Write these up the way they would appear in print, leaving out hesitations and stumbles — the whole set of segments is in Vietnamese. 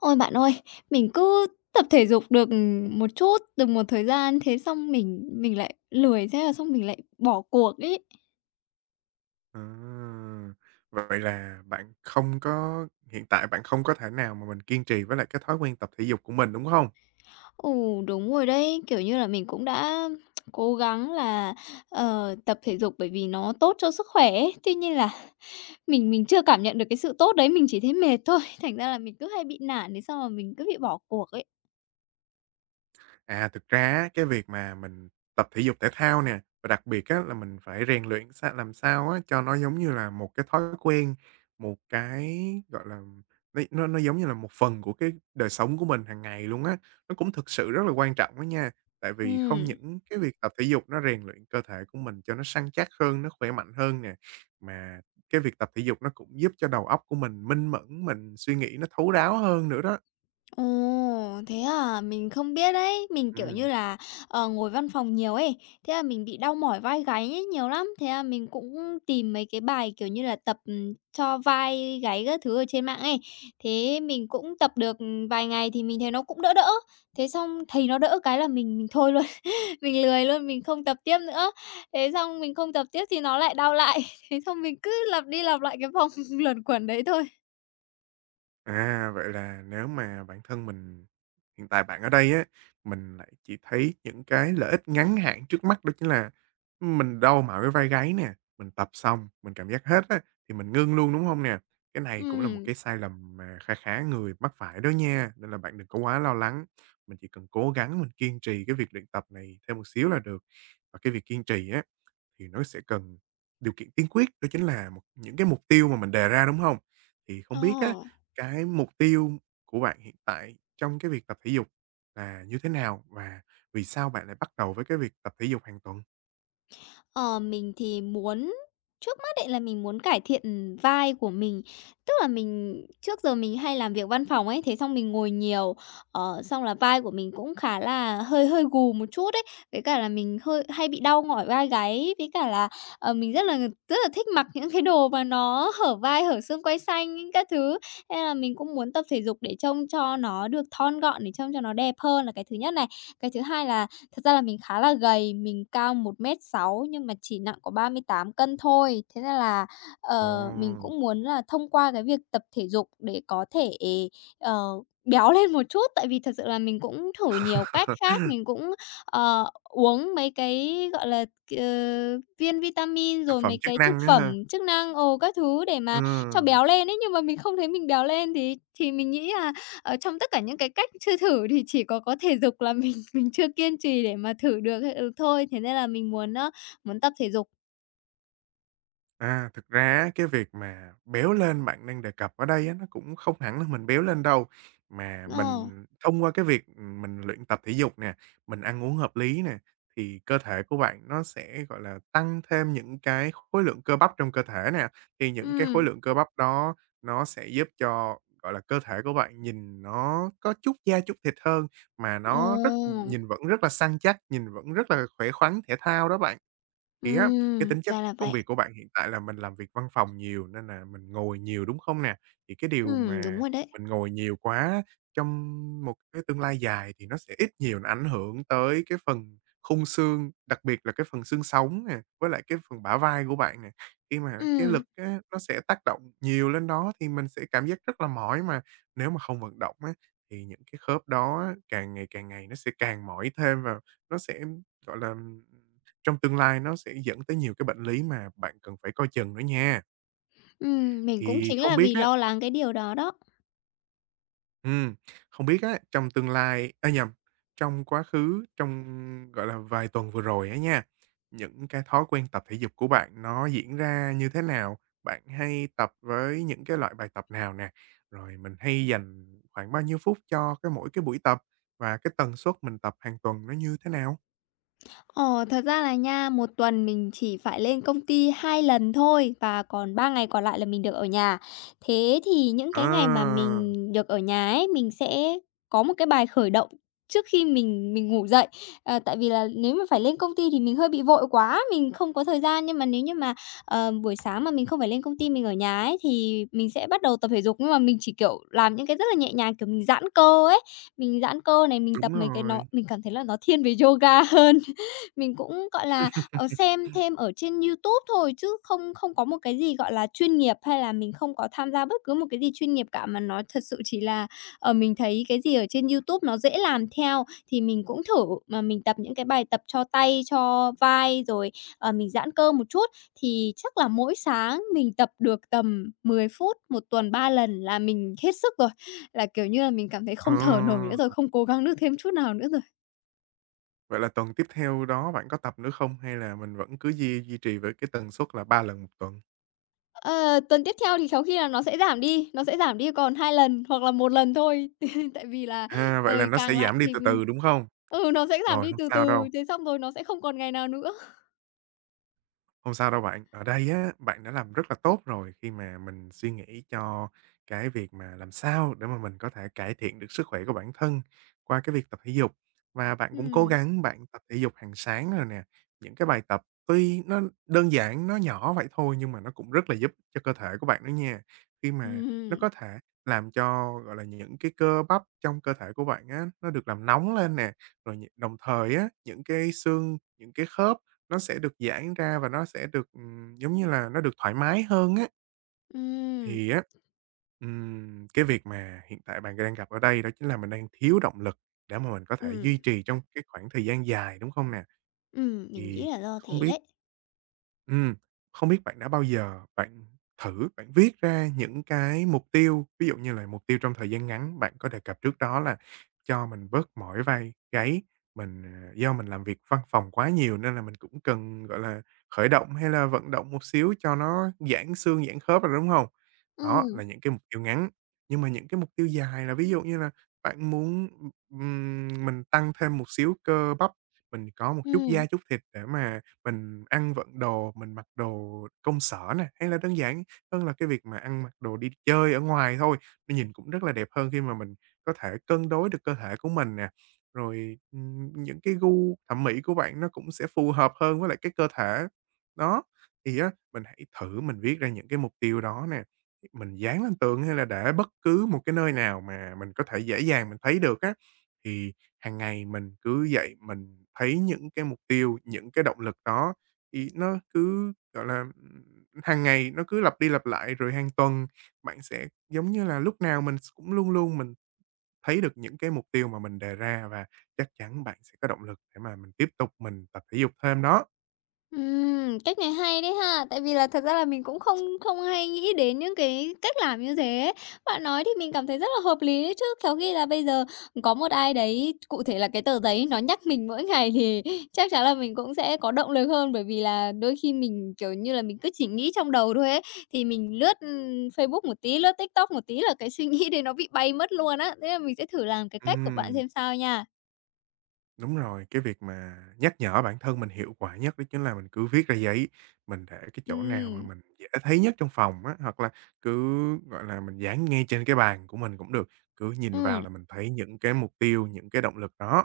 Ôi, bạn ơi, mình cứ tập thể dục được, một chút, được một thời gian, thế xong mình lại lười, thế là xong mình lại bỏ cuộc ấy. À, vậy là bạn không có hiện tại bạn không có thể nào mà mình kiên trì với lại cái thói quen tập thể dục của mình, đúng không? Ừ, đúng rồi đấy, kiểu như là, mình cũng đã cố gắng là, tập thể dục bởi vì nó tốt cho sức khỏe ấy, tuy nhiên là mình chưa cảm nhận được cái sự tốt đấy, mình chỉ thấy mệt thôi, thành ra là mình cứ hay bị nản, thế xong là mình cứ bị bỏ cuộc ấy. À, thực ra á, cái việc mà mình tập thể dục thể thao nè, và đặc biệt á là mình phải rèn luyện làm sao á cho nó giống như là một cái thói quen, một cái, gọi là, nó giống như là một phần của cái đời sống của mình hàng ngày luôn á. Nó cũng thực sự rất là quan trọng đó nha, tại vì không Ừm. những cái việc tập thể dục nó rèn luyện cơ thể của mình cho nó săn chắc hơn, nó khỏe mạnh hơn nè, mà cái việc tập thể dục nó cũng giúp cho đầu óc của mình minh mẫn, mình suy nghĩ nó thấu đáo hơn nữa đó. Ồ, thế à? Mình không biết đấy. Mình, kiểu như Ừm. là, ngồi văn phòng nhiều ấy, thế là mình bị đau mỏi vai gáy ấy nhiều lắm. Thế là mình cũng tìm mấy cái bài, kiểu như là, tập, cho vai gáy các thứ ở trên mạng ấy. Thế mình cũng tập được, vài ngày thì mình thấy nó cũng đỡ đỡ. Thế xong thấy nó đỡ cái là mình thôi luôn, mình lười luôn, mình không tập tiếp nữa. Thế xong mình không tập tiếp thì nó lại đau lại. Thế xong mình cứ lặp đi lặp lại cái vòng luẩn quẩn đấy thôi. À, vậy là nếu mà bản thân mình hiện tại bạn ở đây á, mình lại chỉ thấy những cái lợi ích ngắn hạn trước mắt đó chính là mình đau mỏi cái vai gáy nè, mình tập xong, mình cảm giác hết á, thì mình ngưng luôn, đúng không nè? Cái này cũng là một Ừ, cái sai lầm mà kha khá người mắc phải đó nha, nên là bạn đừng có quá lo lắng. Mình chỉ cần cố gắng mình kiên trì cái việc luyện tập này thêm một xíu là được. Và cái việc kiên trì á thì nó sẽ cần điều kiện tiên quyết đó chính là một những cái mục tiêu mà mình đề ra, đúng hông? Thì ờ. không biết á, cái mục tiêu của bạn hiện tại trong cái việc tập thể dục là như thế nào? Và vì sao bạn lại bắt đầu với cái việc tập thể dục hàng tuần? Ờ, mình thì muốn trước mắt ấy là mình muốn cải thiện vai của mình. Tức là mình trước giờ mình hay làm việc văn phòng ấy, thế xong mình ngồi nhiều, xong là vai của mình cũng khá là hơi hơi gù một chút ấy, với cả là mình hơi hay bị đau mỏi vai gáy, với cả là, mình rất là thích mặc những cái đồ mà nó hở vai, hở xương quai xanh những các thứ. Nên là mình cũng muốn tập thể dục để trông cho nó được thon gọn, để trông cho nó đẹp hơn là cái thứ nhất này. Cái thứ hai là, thật ra là mình khá là gầy, mình cao 1m60 nhưng mà chỉ nặng có 38 cân thôi. Thế nên là, Ồ! Mình cũng muốn là thông qua cái việc tập thể dục để có thể, ờ, béo lên một chút, tại vì thật sự là mình cũng thử nhiều cách khác, mình cũng, uống mấy cái, gọi là, ờ, viên vitamin Thực rồi phẩm mấy chức cái thực năng á phẩm ha? chức năng, ồ các thứ để mà cho Ừm. béo lên ấy, nhưng mà mình không thấy mình béo lên. Thì mình nghĩ là, trong tất cả những cái cách chưa thử thì chỉ có thể dục là mình chưa kiên trì để mà thử được thôi, thế nên là mình muốn á, muốn tập thể dục. À, thực ra á, cái việc mà béo lên bạn đang đề cập ở đây á, nó cũng không hẳn là mình béo lên đâu, mà Ờ, mình thông qua cái việc, mình luyện tập thể dục nè, mình ăn uống hợp lý nè, thì cơ thể của bạn nó sẽ, gọi là, tăng thêm những cái khối lượng cơ bắp trong cơ thể nè. Thì những cái khối ừm, lượng cơ bắp đó nó sẽ giúp cho, gọi là, cơ thể của bạn nhìn nó có chút da chút thịt hơn, mà ồ, nó rất nhìn vẫn rất là săn chắc, nhìn vẫn rất là khỏe khoắn, thể thao đó bạn. Thì á, cái tính chất ra là công vậy. việc của bạn hiện tại là mình làm việc văn phòng nhiều nên là mình ngồi nhiều, đúng không nè? Thì cái điều Đúng mà rồi đấy. mình ngồi nhiều quá trong một cái tương lai dài thì nó sẽ ít nhiều nó ảnh hưởng tới cái phần khung xương, đặc biệt là cái phần xương sống nè, với lại cái phần bả vai của bạn nè. Khi mà cái Ừm, lực á, nó sẽ tác động nhiều lên đó thì mình sẽ cảm giác rất là mỏi mà nếu mà không vận động á, thì những cái khớp đó á, càng ngày nó sẽ càng mỏi thêm và nó sẽ, gọi là, trong tương lai nó sẽ dẫn tới nhiều cái bệnh lý mà bạn cần phải coi chừng nữa nha. Mình cũng Thì chính không là biết vì á lo lắng cái điều đó đó. ừm, không biết á, trong tương lai à, nhầm, trong quá khứ, trong, gọi là, vài tuần vừa rồi á nha, những cái thói quen tập thể dục của bạn nó diễn ra như thế nào? Bạn hay tập với những cái loại bài tập nào nè? Rồi mình hay dành khoảng bao nhiêu phút cho cái mỗi cái buổi tập và cái tần suất mình tập hàng tuần nó như thế nào? Ờ, thật ra là nha, một tuần mình chỉ phải lên công ty 2 lần thôi và còn 3 ngày còn lại là mình được ở nhà. Thế thì những cái ngày mà À, mình được ở nhà ấy, mình sẽ có một cái bài khởi động trước khi mình ngủ dậy. Ờ, tại vì là nếu mà phải lên công ty thì mình hơi bị vội quá, mình không có thời gian, nhưng mà nếu như mà, buổi sáng mà mình không phải lên công ty, mình ở nhà ấy, thì mình sẽ bắt đầu tập thể dục. Nhưng mà mình chỉ, kiểu, làm những cái rất là nhẹ nhàng, kiểu, mình giãn cơ ấy, mình giãn cơ này, mình tập đúng mấy cái nó rồi. mình cảm thấy là nó thiên về yoga hơn. Mình cũng, gọi là, xem thêm ở trên YouTube thôi chứ không không có một cái gì, gọi là, chuyên nghiệp, hay là mình không có tham gia bất cứ một cái gì chuyên nghiệp cả, mà nó thật sự chỉ là, mình thấy cái gì ở trên YouTube nó dễ làm theo thì mình cũng thử. Mà mình tập những cái bài tập cho tay, cho vai rồi, mình giãn cơ một chút thì chắc là mỗi sáng mình tập được tầm 10 phút, một tuần 3 lần là mình hết sức rồi. Là, kiểu như là, mình cảm thấy Ờ. không thở nổi nữa rồi, không cố gắng được thêm chút nào nữa rồi. Vậy là tuần tiếp theo đó bạn có tập nữa không? Hay là mình vẫn cứ duy duy trì với cái tần suất là 3 lần một tuần? Ờ, tuần tiếp theo thì khéo khi là nó sẽ giảm đi, nó sẽ giảm đi còn 2 lần hoặc là một lần thôi. Tại vì là À, vậy là trời nó sẽ càng lạnh giảm đi thì từ mình từ, đúng không? Nó sẽ giảm Rồi, đi không từ sao từ, đâu. thế xong rồi nó sẽ không còn ngày nào nữa. Không sao đâu bạn. Ở đây á, bạn đã làm rất là tốt rồi khi mà mình suy nghĩ cho cái việc mà làm sao để mà mình có thể cải thiện được sức khỏe của bản thân qua cái việc tập thể dục. Và bạn cũng cố Ừm, gắng bạn tập thể dục hàng sáng rồi nè. Những cái bài tập tuy nó đơn giản, nó nhỏ vậy thôi nhưng mà nó cũng rất là giúp cho cơ thể của bạn đó nha. Khi mà nó ừm, có thể làm cho, gọi là, những cái cơ bắp trong cơ thể của bạn á, nó được làm nóng lên nè, rồi đồng thời á, những cái xương, những cái khớp nó sẽ được giãn ra và nó sẽ được, giống như là, nó được thoải mái hơn á. ừm, Thì á, cái việc mà hiện tại bạn đang gặp ở đây đó chính là mình đang thiếu động lực để mà mình có thể ừm, duy trì trong cái khoảng thời gian dài, đúng không nè? Mình Thì nghĩ là do không thế biết đấy. Ừm, không biết bạn đã bao giờ bạn thử bạn viết ra những cái mục tiêu, ví dụ như là mục tiêu trong thời gian ngắn, bạn có đề cập trước đó là cho mình bớt mỏi vai gáy, mình, do mình làm việc văn phòng quá nhiều nên là mình cũng cần, gọi là, khởi động hay là vận động một xíu cho nó giãn xương, giãn khớp rồi, đúng không? Đó Ừm. là những cái mục tiêu ngắn, nhưng mà những cái mục tiêu dài là ví dụ như là bạn muốn, mình tăng thêm một xíu cơ bắp, mình có một chút da chút thịt để mà mình ăn vận đồ, mình mặc đồ công sở nè, hay là đơn giản hơn là cái việc mà ăn mặc đồ đi chơi ở ngoài thôi. Nó nhìn cũng rất là đẹp hơn khi mà mình có thể cân đối được cơ thể của mình nè. Rồi, những cái gu thẩm mỹ của bạn nó cũng sẽ phù hợp hơn với lại cái cơ thể. Đó, thì á, mình hãy thử mình viết ra những cái mục tiêu đó nè, mình dán lên tường hay là để bất cứ một cái nơi nào mà mình có thể dễ dàng mình thấy được á, thì hàng ngày mình cứ dậy mình thấy những cái mục tiêu, những cái động lực đó thì nó cứ, gọi là, hàng ngày nó cứ lặp đi lặp lại, rồi hàng tuần bạn sẽ giống như là lúc nào mình cũng luôn luôn mình thấy được những cái mục tiêu mà mình đề ra và chắc chắn bạn sẽ có động lực để mà mình tiếp tục mình tập thể dục thêm đó. Cách này hay đấy ha, tại vì là thật ra là mình cũng không không hay nghĩ đến những cái cách làm như thế. Bạn nói thì mình cảm thấy rất là hợp lý đấy chứ, khéo khi là bây giờ có một ai đấy, cụ thể là cái tờ giấy nó nhắc mình mỗi ngày thì chắc chắn là mình cũng sẽ có động lực hơn, bởi vì là đôi khi mình, kiểu như là, mình cứ chỉ nghĩ trong đầu thôi ấy, thì mình lướt, Facebook một tí, lướt TikTok một tí là cái suy nghĩ đấy nó bị bay mất luôn á. Thế là mình sẽ thử làm cái cách của bạn Ừm. xem sao nha. Đúng rồi, cái việc mà nhắc nhở bản thân mình hiệu quả nhất đó chính là mình cứ viết ra giấy, mình để cái chỗ nào mà Ừm, mình dễ thấy nhất trong phòng á, hoặc là cứ, gọi là, mình dán ngay trên cái bàn của mình cũng được, cứ nhìn vào ừm, là mình thấy những cái mục tiêu, những cái động lực đó.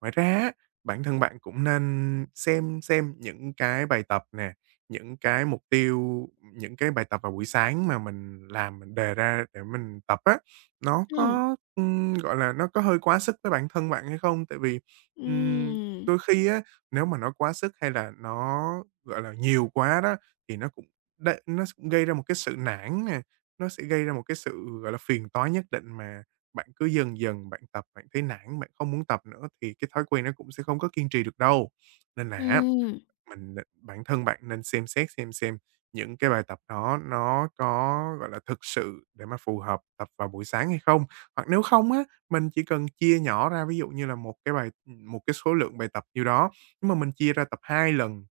Ngoài ra á, bản thân bạn cũng nên xem những cái bài tập nè, những cái mục tiêu, những cái bài tập vào buổi sáng mà mình làm, mình đề ra để mình tập á, nó ừm, có, gọi là, nó có hơi quá sức với bản thân bạn hay không? Tại vì Ừm, ừm, đôi khi á, nếu mà nó quá sức hay là nó, gọi là, nhiều quá đó, thì nó cũng nó cũng gây ra một cái sự nản nè, nó sẽ gây ra một cái sự, gọi là, phiền toái nhất định mà bạn cứ dần dần bạn tập, bạn thấy nản, bạn không muốn tập nữa thì cái thói quen nó cũng sẽ không có kiên trì được đâu. Nên là á ừm. mình định bản thân bạn nên xem xét xem những cái bài tập đó nó có, gọi là, thực sự để mà phù hợp tập vào buổi sáng hay không? Hoặc nếu không á, mình chỉ cần chia nhỏ ra, ví dụ như là một cái số lượng bài tập nhiêu đó, nhưng mà mình chia ra tập 2 lần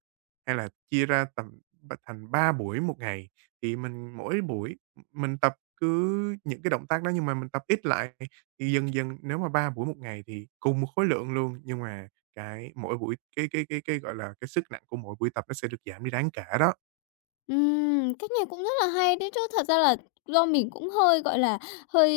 hay là chia ra tầm thành 3 buổi một ngày, thì mình mỗi buổi mình tập cứ những cái động tác đó nhưng mà mình tập ít lại, thì dần dần nếu mà 3 buổi một ngày thì cùng một khối lượng luôn, nhưng mà cái mỗi buổi cái, gọi là, cái sức nặng của mỗi buổi tập nó sẽ được giảm đi đáng kể đó. Cách này cũng rất là hay đấy chứ. Thật ra là do mình cũng hơi, gọi là, hơi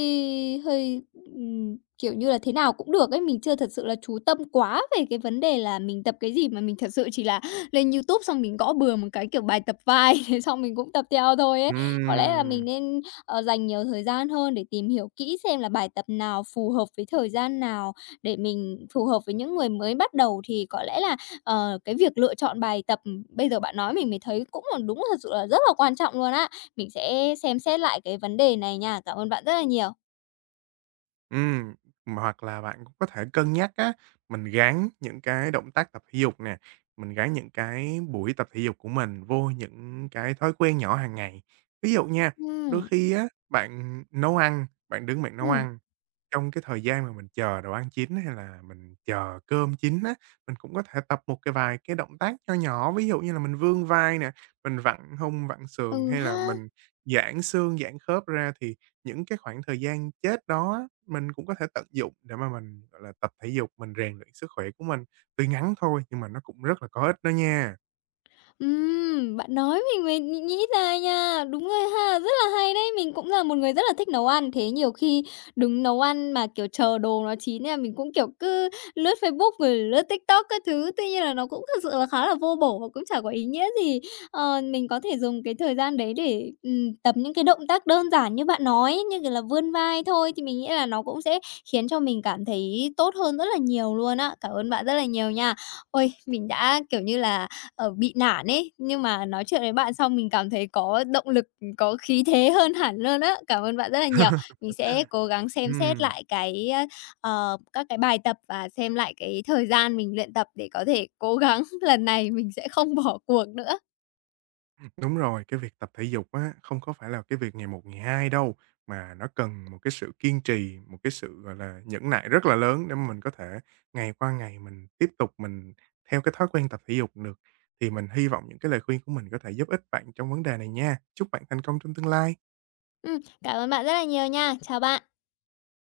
hơi, ừm, kiểu như là, thế nào cũng được ấy, mình chưa thật sự là chú tâm quá về cái vấn đề là mình tập cái gì, mà mình thật sự chỉ là lên YouTube xong mình gõ bừa một cái, kiểu, bài tập vai, thế xong mình cũng tập theo thôi ấy. Có lẽ là Ừm, mình nên, dành nhiều thời gian hơn để tìm hiểu kỹ xem là bài tập nào phù hợp với thời gian nào để mình phù hợp với những người mới bắt đầu thì có lẽ là cái việc lựa chọn bài tập, bây giờ bạn nói mình mới thấy cũng là đúng thật sự là rất là quan trọng luôn á. Mình sẽ xem xét lại cái vấn đề này nha. Cảm ơn bạn rất là nhiều. ừm, mà hoặc là bạn cũng có thể cân nhắc á, mình gắn những cái động tác tập thể dục nè, mình gắn những cái buổi tập thể dục của mình vô những cái thói quen nhỏ hàng ngày. Ví dụ nha, đôi Ừm, khi á, bạn nấu ăn, bạn đứng bạn nấu ừm, ăn trong cái thời gian mà mình chờ đồ ăn chín hay là mình chờ cơm chín á, mình cũng có thể tập một cái vài cái động tác nho nhỏ, ví dụ như là mình vươn vai nè, mình vặn hông, vặn sườn ừ hay là ha. mình giãn xương, giãn khớp ra. Thì những cái khoảng thời gian chết đó á, mình cũng có thể tận dụng để mà mình, gọi là, tập thể dục, mình rèn luyện sức khỏe của mình. Tuy ngắn thôi nhưng mà nó cũng rất là có ích đó nha. Bạn nói mình mới nghĩ nghĩ ra nha. Đúng rồi ha, rất là hay đấy. Mình cũng là một người rất là thích nấu ăn, thế nhiều khi đứng nấu ăn mà, kiểu, chờ đồ nó chín nên mình cũng, kiểu, cứ lướt Facebook rồi lướt TikTok các thứ. Tuy nhiên là nó cũng thực sự là khá là vô bổ và cũng chả có ý nghĩa gì. Ờ, mình có thể dùng cái thời gian đấy để, tập những cái động tác đơn giản như bạn nói, như kiểu là vươn vai thôi, thì mình nghĩ là nó cũng sẽ khiến cho mình cảm thấy tốt hơn rất là nhiều luôn á. Cảm ơn bạn rất là nhiều nha. Ôi, mình đã, kiểu như là bị nản ấy, nhưng mà nói chuyện với bạn xong mình cảm thấy có động lực, có khí thế hơn hẳn luôn á. Cảm ơn bạn rất là nhiều. Mình sẽ cố gắng xem xét Ừm. lại cái, các cái bài tập và xem lại cái thời gian mình luyện tập để có thể cố gắng lần này mình sẽ không bỏ cuộc nữa. Đúng rồi, cái việc tập thể dục á, không có phải là cái việc ngày một ngày hai đâu, mà nó cần một cái sự kiên trì, một cái sự, gọi là, nhẫn nại rất là lớn để mà mình có thể ngày qua ngày mình tiếp tục mình theo cái thói quen tập thể dục được. Thì mình hy vọng những cái lời khuyên của mình có thể giúp ích bạn trong vấn đề này nha. Chúc bạn thành công trong tương lai. Cảm ơn bạn rất là nhiều nha. Chào bạn.